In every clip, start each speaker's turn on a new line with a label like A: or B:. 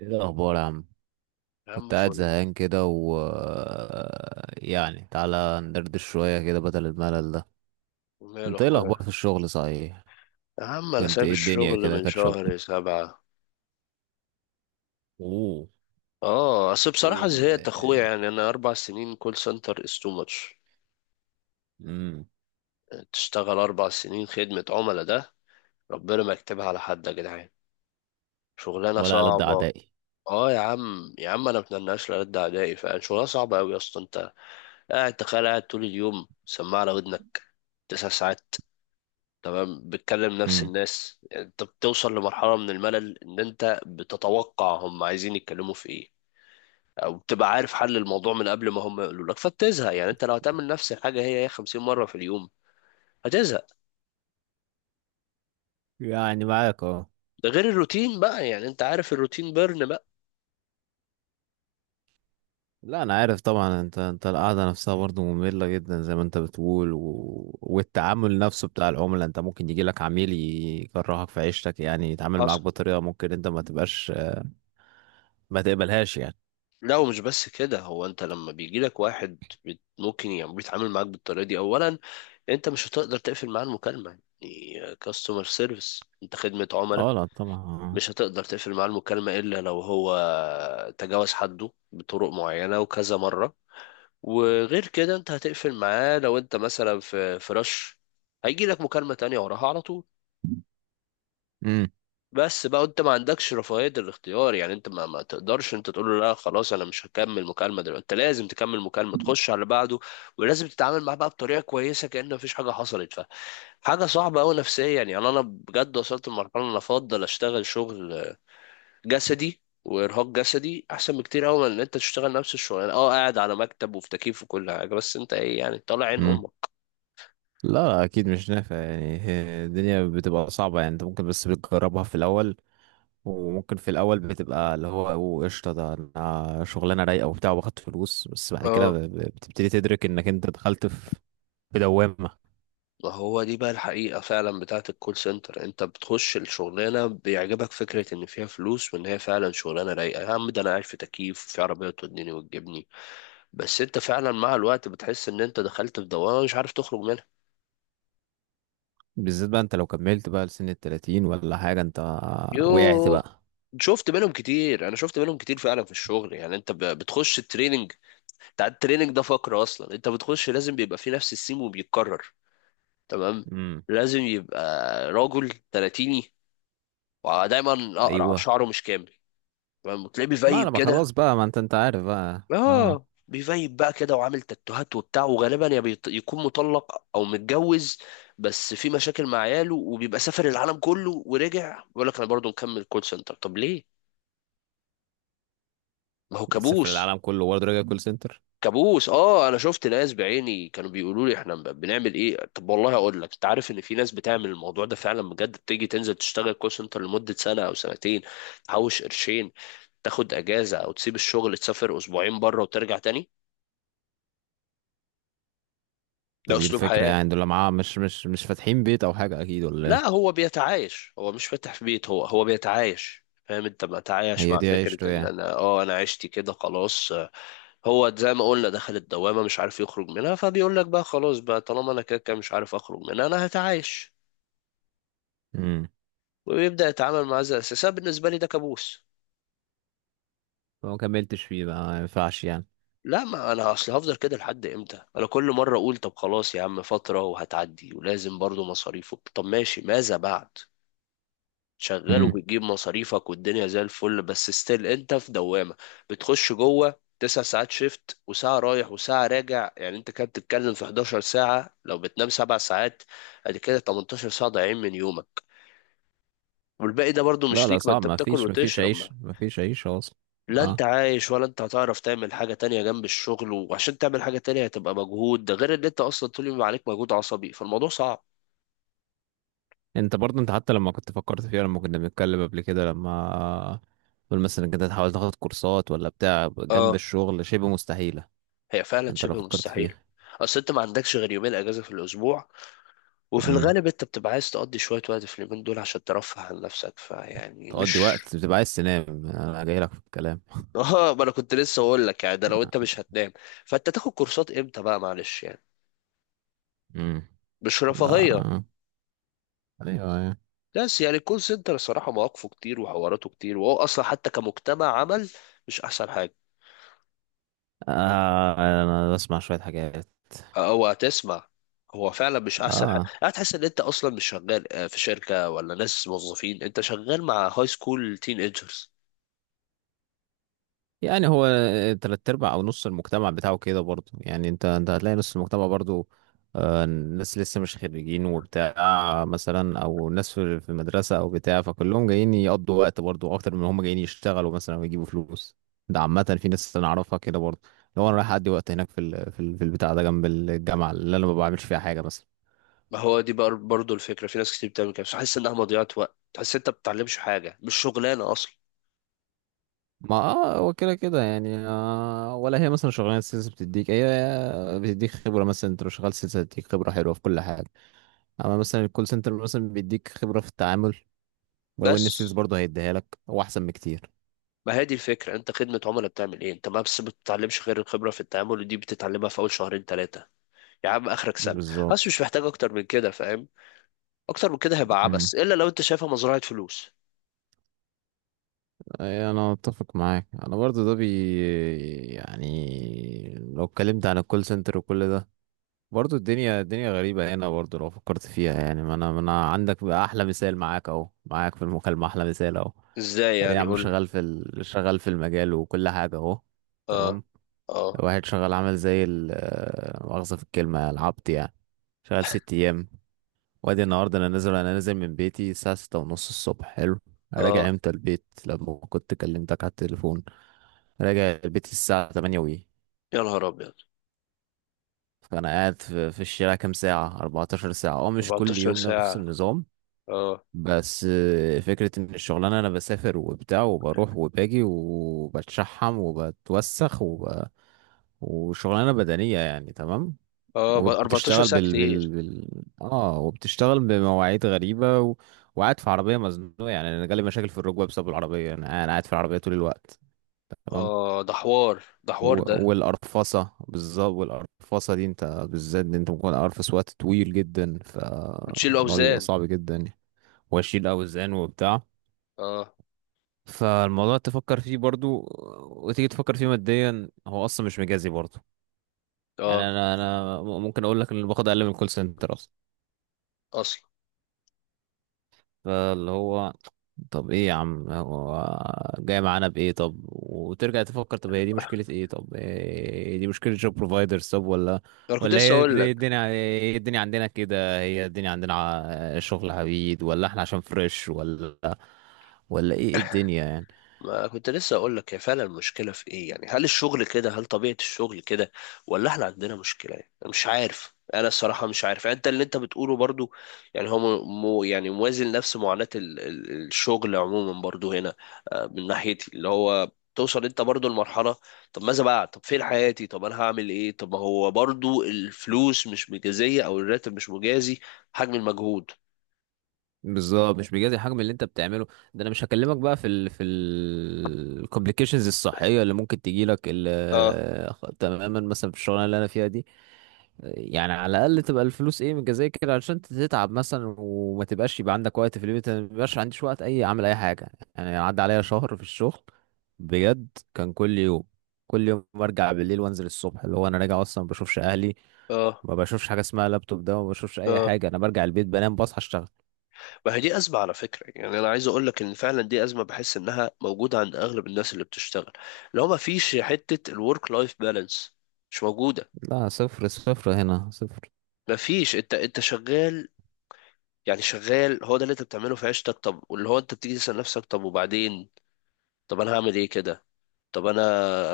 A: ايه الاخبار يا عم؟
B: يا عم
A: كنت قاعد
B: فل.
A: زهقان كده و تعالى ندردش شويه كده بدل الملل ده.
B: وماله
A: انت ايه
B: اخويا.
A: الاخبار في الشغل؟ صحيح
B: يا عم انا
A: كنت،
B: سايب
A: ايه الدنيا
B: الشغل
A: كده
B: من
A: كانت شغل؟
B: شهر سبعة.
A: اوه.
B: اه، اصل بصراحة
A: ايه
B: زهقت
A: ال
B: اخويا، يعني انا 4 سنين كول سنتر، از تو ماتش.
A: امم
B: تشتغل اربع سنين خدمة عملاء ده، ربنا ما يكتبها على حد يا جدعان. شغلانة
A: ولا ألد
B: صعبة.
A: اعدائي.
B: اه يا عم، يا عم انا متناش لرد اعدائي، فعلا شغلانة صعبة اوي يا اسطى. انت قاعد، تخيل قاعد طول اليوم سماعة على ودنك 9 ساعات، تمام، بتكلم نفس
A: امم
B: الناس، يعني انت بتوصل لمرحلة من الملل ان انت بتتوقع هم عايزين يتكلموا في ايه، او بتبقى عارف حل الموضوع من قبل ما هم يقولوا لك فبتزهق. يعني انت لو هتعمل نفس الحاجة هي هي 50 مرة في اليوم هتزهق.
A: يعني معاك، اه.
B: ده غير الروتين بقى، يعني انت عارف الروتين بيرن بقى.
A: لا انا عارف طبعا، انت القعده نفسها برضو ممله جدا زي ما انت بتقول، والتعامل نفسه بتاع العملاء، انت ممكن يجي لك عميل يكرهك في عيشتك، يعني يتعامل
B: حصل.
A: معاك بطريقه ممكن انت ما تبقاش ما تقبلهاش يعني.
B: لا ومش بس كده، هو انت لما بيجي لك واحد ممكن يعني بيتعامل معاك بالطريقة دي اولا، انت مش هتقدر تقفل معاه المكالمة، يعني كاستمر سيرفيس انت خدمة عملاء.
A: اه لا طبعا،
B: مش
A: آه.
B: هتقدر تقفل معاه المكالمة إلا لو هو تجاوز حده بطرق معينة وكذا مرة. وغير كده أنت هتقفل معاه لو أنت مثلا في رش هيجي لك مكالمة تانية وراها على طول.
A: امم
B: بس بقى أنت ما عندكش رفاهية الاختيار، يعني أنت ما تقدرش أنت تقول له لا خلاص أنا مش هكمل مكالمة دلوقتي، أنت لازم تكمل مكالمة تخش على اللي بعده. ولازم تتعامل معاه بقى بطريقة كويسة كأن مفيش حاجة حصلت. فحاجة صعبة أوي نفسيا، يعني أنا بجد وصلت لمرحلة أنا أفضل أشتغل شغل جسدي، وارهاق جسدي احسن بكتير قوي من ان انت تشتغل نفس الشغلانه، اه قاعد على مكتب وفي تكييف وكل حاجه بس انت ايه يعني طالع عين
A: امم
B: امك.
A: لا لا اكيد مش نافع يعني، هي الدنيا بتبقى صعبة يعني، انت ممكن بس بتجربها في الاول، وممكن في الاول بتبقى اللي هو أوه، قشطة ده أنا شغلانة رايقة وبتاع واخد فلوس، بس بعد كده
B: اه
A: بتبتدي تدرك انك انت دخلت في دوامة.
B: ما هو دي بقى الحقيقه فعلا بتاعت الكول سنتر، انت بتخش الشغلانه بيعجبك فكره ان فيها فلوس وان هي فعلا شغلانه رايقه، يا عم ده انا قاعد في تكييف وفي عربيه توديني وتجيبني، بس انت فعلا مع الوقت بتحس ان انت دخلت في دوامه مش عارف تخرج منها.
A: بالذات بقى انت لو كملت بقى لسن التلاتين ولا حاجة، انت وقعت
B: يوه.
A: بقى.
B: شفت منهم كتير، انا شفت منهم كتير فعلا في الشغل. يعني انت بتخش التريننج، بتاع التريننج ده فقرة أصلا، أنت بتخش لازم بيبقى فيه نفس السيم وبيتكرر. تمام.
A: امم
B: لازم يبقى راجل تلاتيني ودايما أقرع
A: ايوه،
B: شعره مش كامل، تمام، وتلاقيه
A: ما
B: بيفيب
A: لما خلاص
B: كده.
A: بقى، ما انت عارف بقى، اه.
B: آه، بيفيب بقى كده وعامل تاتوهات وبتاع، وغالبا يكون مطلق أو متجوز بس في مشاكل مع عياله، وبيبقى سافر العالم كله ورجع بيقول لك أنا برضه مكمل كول سنتر. طب ليه؟ ما هو
A: تسافر
B: كابوس.
A: العالم كله برضه راجع كول سنتر؟
B: كابوس. اه انا شفت ناس بعيني كانوا بيقولوا لي احنا بنعمل ايه. طب والله اقول لك، انت عارف ان في ناس بتعمل الموضوع ده فعلا بجد، بتيجي تنزل تشتغل كول سنتر لمده سنه او سنتين، تحوش قرشين، تاخد اجازه او تسيب الشغل تسافر اسبوعين بره وترجع تاني. ده
A: طب ايه
B: اسلوب
A: الفكرة
B: حياه.
A: يعني؟ دول معاه مش فاتحين بيت او حاجة اكيد، ولا
B: لا
A: ايه؟
B: هو بيتعايش، هو مش فاتح في بيت، هو هو بيتعايش، فاهم، انت بتعايش
A: هي
B: مع
A: دي
B: فكره
A: عيشته
B: ان
A: يعني؟
B: انا عشتي كده خلاص. هو زي ما قلنا دخل الدوامه مش عارف يخرج منها، فبيقول لك بقى خلاص بقى طالما انا كده كده مش عارف اخرج منها انا هتعايش.
A: امم
B: ويبدأ يتعامل معاه زي الأساس. أنا بالنسبة لي ده كابوس.
A: فما كملتش فيه بقى، ما ينفعش يعني.
B: لا، ما أنا أصل هفضل كده لحد إمتى، أنا كل مرة أقول طب خلاص يا عم فترة وهتعدي، ولازم برضو مصاريفه، طب ماشي ماذا بعد، شغال
A: امم
B: وبتجيب مصاريفك والدنيا زي الفل، بس ستيل أنت في دوامة. بتخش جوه 9 ساعات شيفت، وساعة رايح وساعة راجع، يعني أنت كده بتتكلم في 11 ساعة، لو بتنام 7 ساعات أدي كده 18 ساعة ضايعين من يومك، والباقي ده برضو
A: لا
B: مش
A: لا
B: ليك، ما
A: صعب،
B: أنت
A: ما
B: بتاكل
A: فيش ما فيش
B: وتشرب.
A: عيش، ما فيش عيش اصلا.
B: لا انت
A: اه،
B: عايش، ولا انت هتعرف تعمل حاجة تانية جنب الشغل، وعشان تعمل حاجة تانية هتبقى مجهود، ده غير ان انت اصلا طول اليوم عليك مجهود عصبي، فالموضوع صعب.
A: انت برضه، انت حتى لما كنت فكرت فيها لما كنا بنتكلم قبل كده، لما تقول مثلا انك انت تحاول تاخد كورسات ولا بتاع جنب
B: اه.
A: الشغل، شبه مستحيلة
B: هي فعلا
A: انت لو
B: شبه
A: فكرت
B: مستحيل.
A: فيها.
B: اصل انت ما عندكش غير يومين اجازة في الاسبوع، وفي
A: امم
B: الغالب انت بتبقى عايز تقضي شوية وقت في اليومين دول عشان ترفه عن نفسك، فيعني
A: تقضي
B: مش.
A: وقت بتبقى عايز تنام، انا جاي لك في الكلام.
B: اه، ما انا كنت لسه اقول لك، يعني ده لو انت مش هتنام فانت تاخد كورسات امتى بقى معلش يعني.
A: امم
B: مش
A: ده
B: رفاهية.
A: ايوه، أيوة.
B: بس يعني الكول سنتر الصراحة مواقفه كتير وحواراته كتير، وهو اصلا حتى كمجتمع عمل مش احسن حاجة.
A: آه. انا بسمع شوية حاجات.
B: هو هتسمع. هو فعلا مش احسن حاجه،
A: اه
B: هتحس ان انت اصلا مش شغال آه، في شركه ولا ناس موظفين، انت شغال مع هاي سكول تين ايجرز.
A: يعني هو تلات ارباع او نص المجتمع بتاعه كده برضو، يعني انت هتلاقي نص المجتمع برضو آه ناس لسه مش خريجين وبتاع مثلا، او ناس في المدرسة او بتاع، فكلهم جايين يقضوا وقت برضو اكتر من هم جايين يشتغلوا مثلا ويجيبوا فلوس. ده عامة في ناس انا اعرفها كده برضو، لو انا رايح اقضي وقت هناك في البتاع ده جنب الجامعة اللي انا ما بعملش فيها حاجة مثلا.
B: ما هو دي بقى برضه الفكره، في ناس كتير بتعمل كده، تحس انها مضيعه وقت، تحس انت بتتعلمش حاجه، مش شغلانه اصلا.
A: ما اه هو كده كده يعني آه، ولا هي مثلا شغلانه السيلز بتديك، هي بتديك خبره مثلا، انت لو شغال سيلز هتديك خبره حلوه في كل حاجه، اما مثلا الكول سنتر مثلا بيديك خبره في التعامل، ولو
B: بس.
A: ان السيلز برضه هيديها لك هو احسن بكتير.
B: ما هي دي الفكره، انت خدمه عملاء بتعمل ايه؟ انت ما بس بتتعلمش غير الخبره في التعامل ودي بتتعلمها في اول شهرين ثلاثه، يا عم اخرك سنه. بس
A: بالظبط.
B: مش محتاج اكتر من كده، فاهم. اكتر من كده هيبقى
A: امم
B: عبث الا لو انت شايفها مزرعه فلوس.
A: أي انا اتفق معاك، انا برضه ده بي، يعني لو اتكلمت عن الكول سنتر وكل ده، برضو الدنيا، الدنيا غريبة هنا برضو لو فكرت فيها، يعني ما انا عندك بقى احلى مثال معاك اهو، معاك في المكالمة احلى مثال اهو.
B: ازاي
A: ادي يا
B: يعني؟
A: عم
B: قول لي.
A: شغال شغال في المجال وكل حاجة اهو.
B: اه.
A: تمام.
B: اه.
A: واحد شغال عمل زي ال آه، مؤاخذة في الكلمة، العبط يعني، شغال ست ايام. وادي النهاردة انا نازل من بيتي الساعة ستة ونص الصبح، حلو. راجع
B: اه.
A: امتى البيت لما كنت كلمتك على التليفون؟ راجع البيت الساعة تمانية
B: يا نهار ابيض.
A: فانا قاعد في الشارع كام ساعه؟ 14 ساعه، اه، مش كل
B: 14
A: يوم نفس
B: ساعة؟
A: النظام،
B: اه.
A: بس آه، فكره ان الشغلانه انا بسافر وبتاع وبروح وباجي وبتشحم وبتوسخ وشغلانه بدنيه يعني. تمام.
B: اه 14
A: وبتشتغل
B: ساعة كتير.
A: اه وبتشتغل بمواعيد غريبه وقاعد في عربيه مزنوقه، يعني انا جالي مشاكل في الركبه بسبب العربيه، أنا قاعد في العربيه طول الوقت. تمام.
B: اه ده حوار، ده حوار ده.
A: والقرفصة بالظبط، والقرفصة دي انت بالذات دي انت ممكن قرفص وقت طويل جدا،
B: بتشيلوا
A: فالموضوع بيبقى
B: اوزان؟
A: صعب جدا. واشيل اوزان وبتاع،
B: اه.
A: فالموضوع تفكر فيه برضو، وتيجي تفكر فيه ماديا هو اصلا مش مجازي برضو. يعني
B: اه
A: انا ممكن اقول لك ان اللي باخد اقل من الكول سنتر اصلا.
B: اصلا.
A: فاللي هو طب ايه يا عم هو جاي معانا بايه؟ طب وترجع تفكر، طب هي دي مشكلة ايه؟ طب إيه، دي مشكلة جوب بروفايدرز؟ طب ولا،
B: انا كنت لسه
A: هي
B: اقول
A: دي
B: لك.
A: الدنيا؟ هي الدنيا عندنا، ع- شغل عبيد، ولا احنا عشان فريش، ولا ايه؟ إيه الدنيا يعني؟
B: ما كنت لسه اقول لك، هي فعلا المشكله في ايه، يعني هل الشغل كده هل طبيعه الشغل كده، ولا احنا عندنا مشكله، يعني انا مش عارف، انا الصراحه مش عارف، يعني انت اللي انت بتقوله برضو، يعني هو يعني موازن نفس معاناه الشغل عموما برضو هنا. آه، من ناحيتي اللي هو توصل انت برضو لمرحله طب ماذا بعد، طب فين حياتي، طب انا هعمل ايه، طب ما هو برضو الفلوس مش مجازيه او الراتب مش مجازي حجم المجهود.
A: بالظبط مش بيجازي الحجم اللي انت بتعمله. ده انا مش هكلمك بقى في ال في الكومبليكيشنز الصحية اللي ممكن تجيلك
B: اه.
A: تماما مثلا في الشغلانة اللي انا فيها دي. يعني على الاقل تبقى الفلوس ايه متجزيه كده علشان تتعب مثلا وما تبقاش يبقى عندك وقت في البيت، أنا ما بيبقاش عنديش وقت اي اعمل اي حاجه. يعني عدى عليا شهر في الشغل، بجد، كان كل يوم، كل يوم برجع بالليل وانزل الصبح، اللي هو انا راجع اصلا ما بشوفش اهلي،
B: اه.
A: ما بشوفش حاجه اسمها لابتوب، ده ما بشوفش اي
B: اه.
A: حاجه، انا برجع البيت بنام، بصحى اشتغل.
B: ما هي دي أزمة على فكرة، يعني أنا عايز أقول لك إن فعلا دي أزمة، بحس إنها موجودة عند أغلب الناس اللي بتشتغل لو ما فيش حتة الورك لايف بالانس. مش موجودة.
A: لا، صفر صفر هنا، صفر.
B: ما فيش، أنت أنت شغال، يعني شغال، هو ده اللي أنت بتعمله في عيشتك. طب واللي هو أنت بتيجي تسأل نفسك طب وبعدين، طب أنا هعمل إيه كده، طب أنا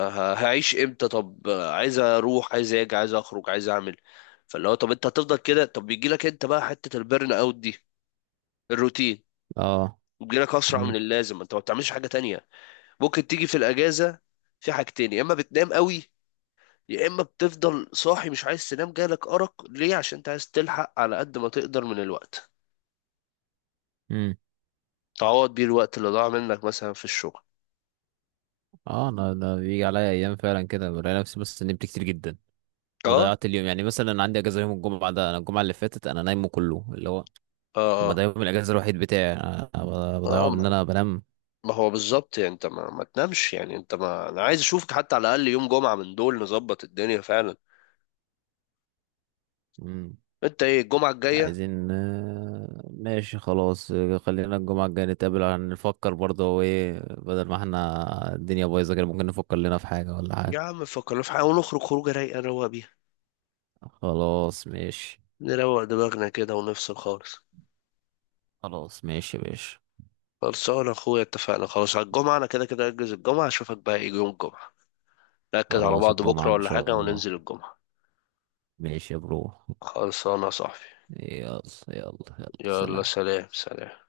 B: هعيش إمتى، طب عايز أروح عايز أجي عايز أخرج عايز أعمل، فاللي هو طب أنت هتفضل كده، طب بيجي لك أنت بقى حتة البرن أوت دي، الروتين.
A: اه.
B: بيجي لك أسرع
A: امم
B: من اللازم، أنت ما بتعملش حاجة تانية. ممكن تيجي في الاجازه في حاجتين: يا اما بتنام قوي، يا اما بتفضل صاحي مش عايز تنام، جالك ارق ليه؟ عشان انت عايز تلحق على قد ما تقدر من الوقت،
A: امم
B: تعوض بيه الوقت اللي ضاع منك مثلا في الشغل.
A: اه انا بيجي عليا ايام فعلا كده بلاقي نفسي بس نمت كتير جدا
B: اه.
A: وضيعت اليوم، يعني مثلا عندي اجازه يوم الجمعه، ده انا الجمعه اللي فاتت انا نايمه كله، اللي هو
B: اه.
A: طب ما ده
B: اه.
A: يوم الاجازه الوحيد بتاعي، انا
B: اه.
A: بضيعه بان
B: ما
A: انا بنام.
B: ما هو بالظبط، يعني انت ما تنامش، يعني انت، ما انا عايز اشوفك حتى على الاقل يوم جمعه من دول نظبط الدنيا فعلا.
A: مم.
B: انت ايه الجمعه الجايه؟
A: عايزين آه، ماشي خلاص، آه، خلينا الجمعه الجايه نتقابل عشان نفكر برضه هو ايه، بدل ما احنا الدنيا بايظه كده ممكن نفكر لنا في حاجه ولا حاجه.
B: يا عم فكرنا في حاجه ونخرج خروجه رايقه نروق بيها،
A: خلاص ماشي.
B: نروق دماغنا كده ونفصل خالص.
A: خلاص ماشي يا باشا.
B: خلصانة اخويا اتفقنا خلاص على الجمعة، انا كده كده اجهز الجمعة، اشوفك بقى ايه يوم الجمعة، نأكد على
A: خلاص
B: بعض
A: الجمعه
B: بكرة
A: ان
B: ولا
A: شاء
B: حاجة
A: الله.
B: وننزل الجمعة.
A: ماشي يا برو.
B: خلصانة يا صاحبي.
A: يلا. يلا. يلا
B: يلا
A: سلام.
B: سلام سلام.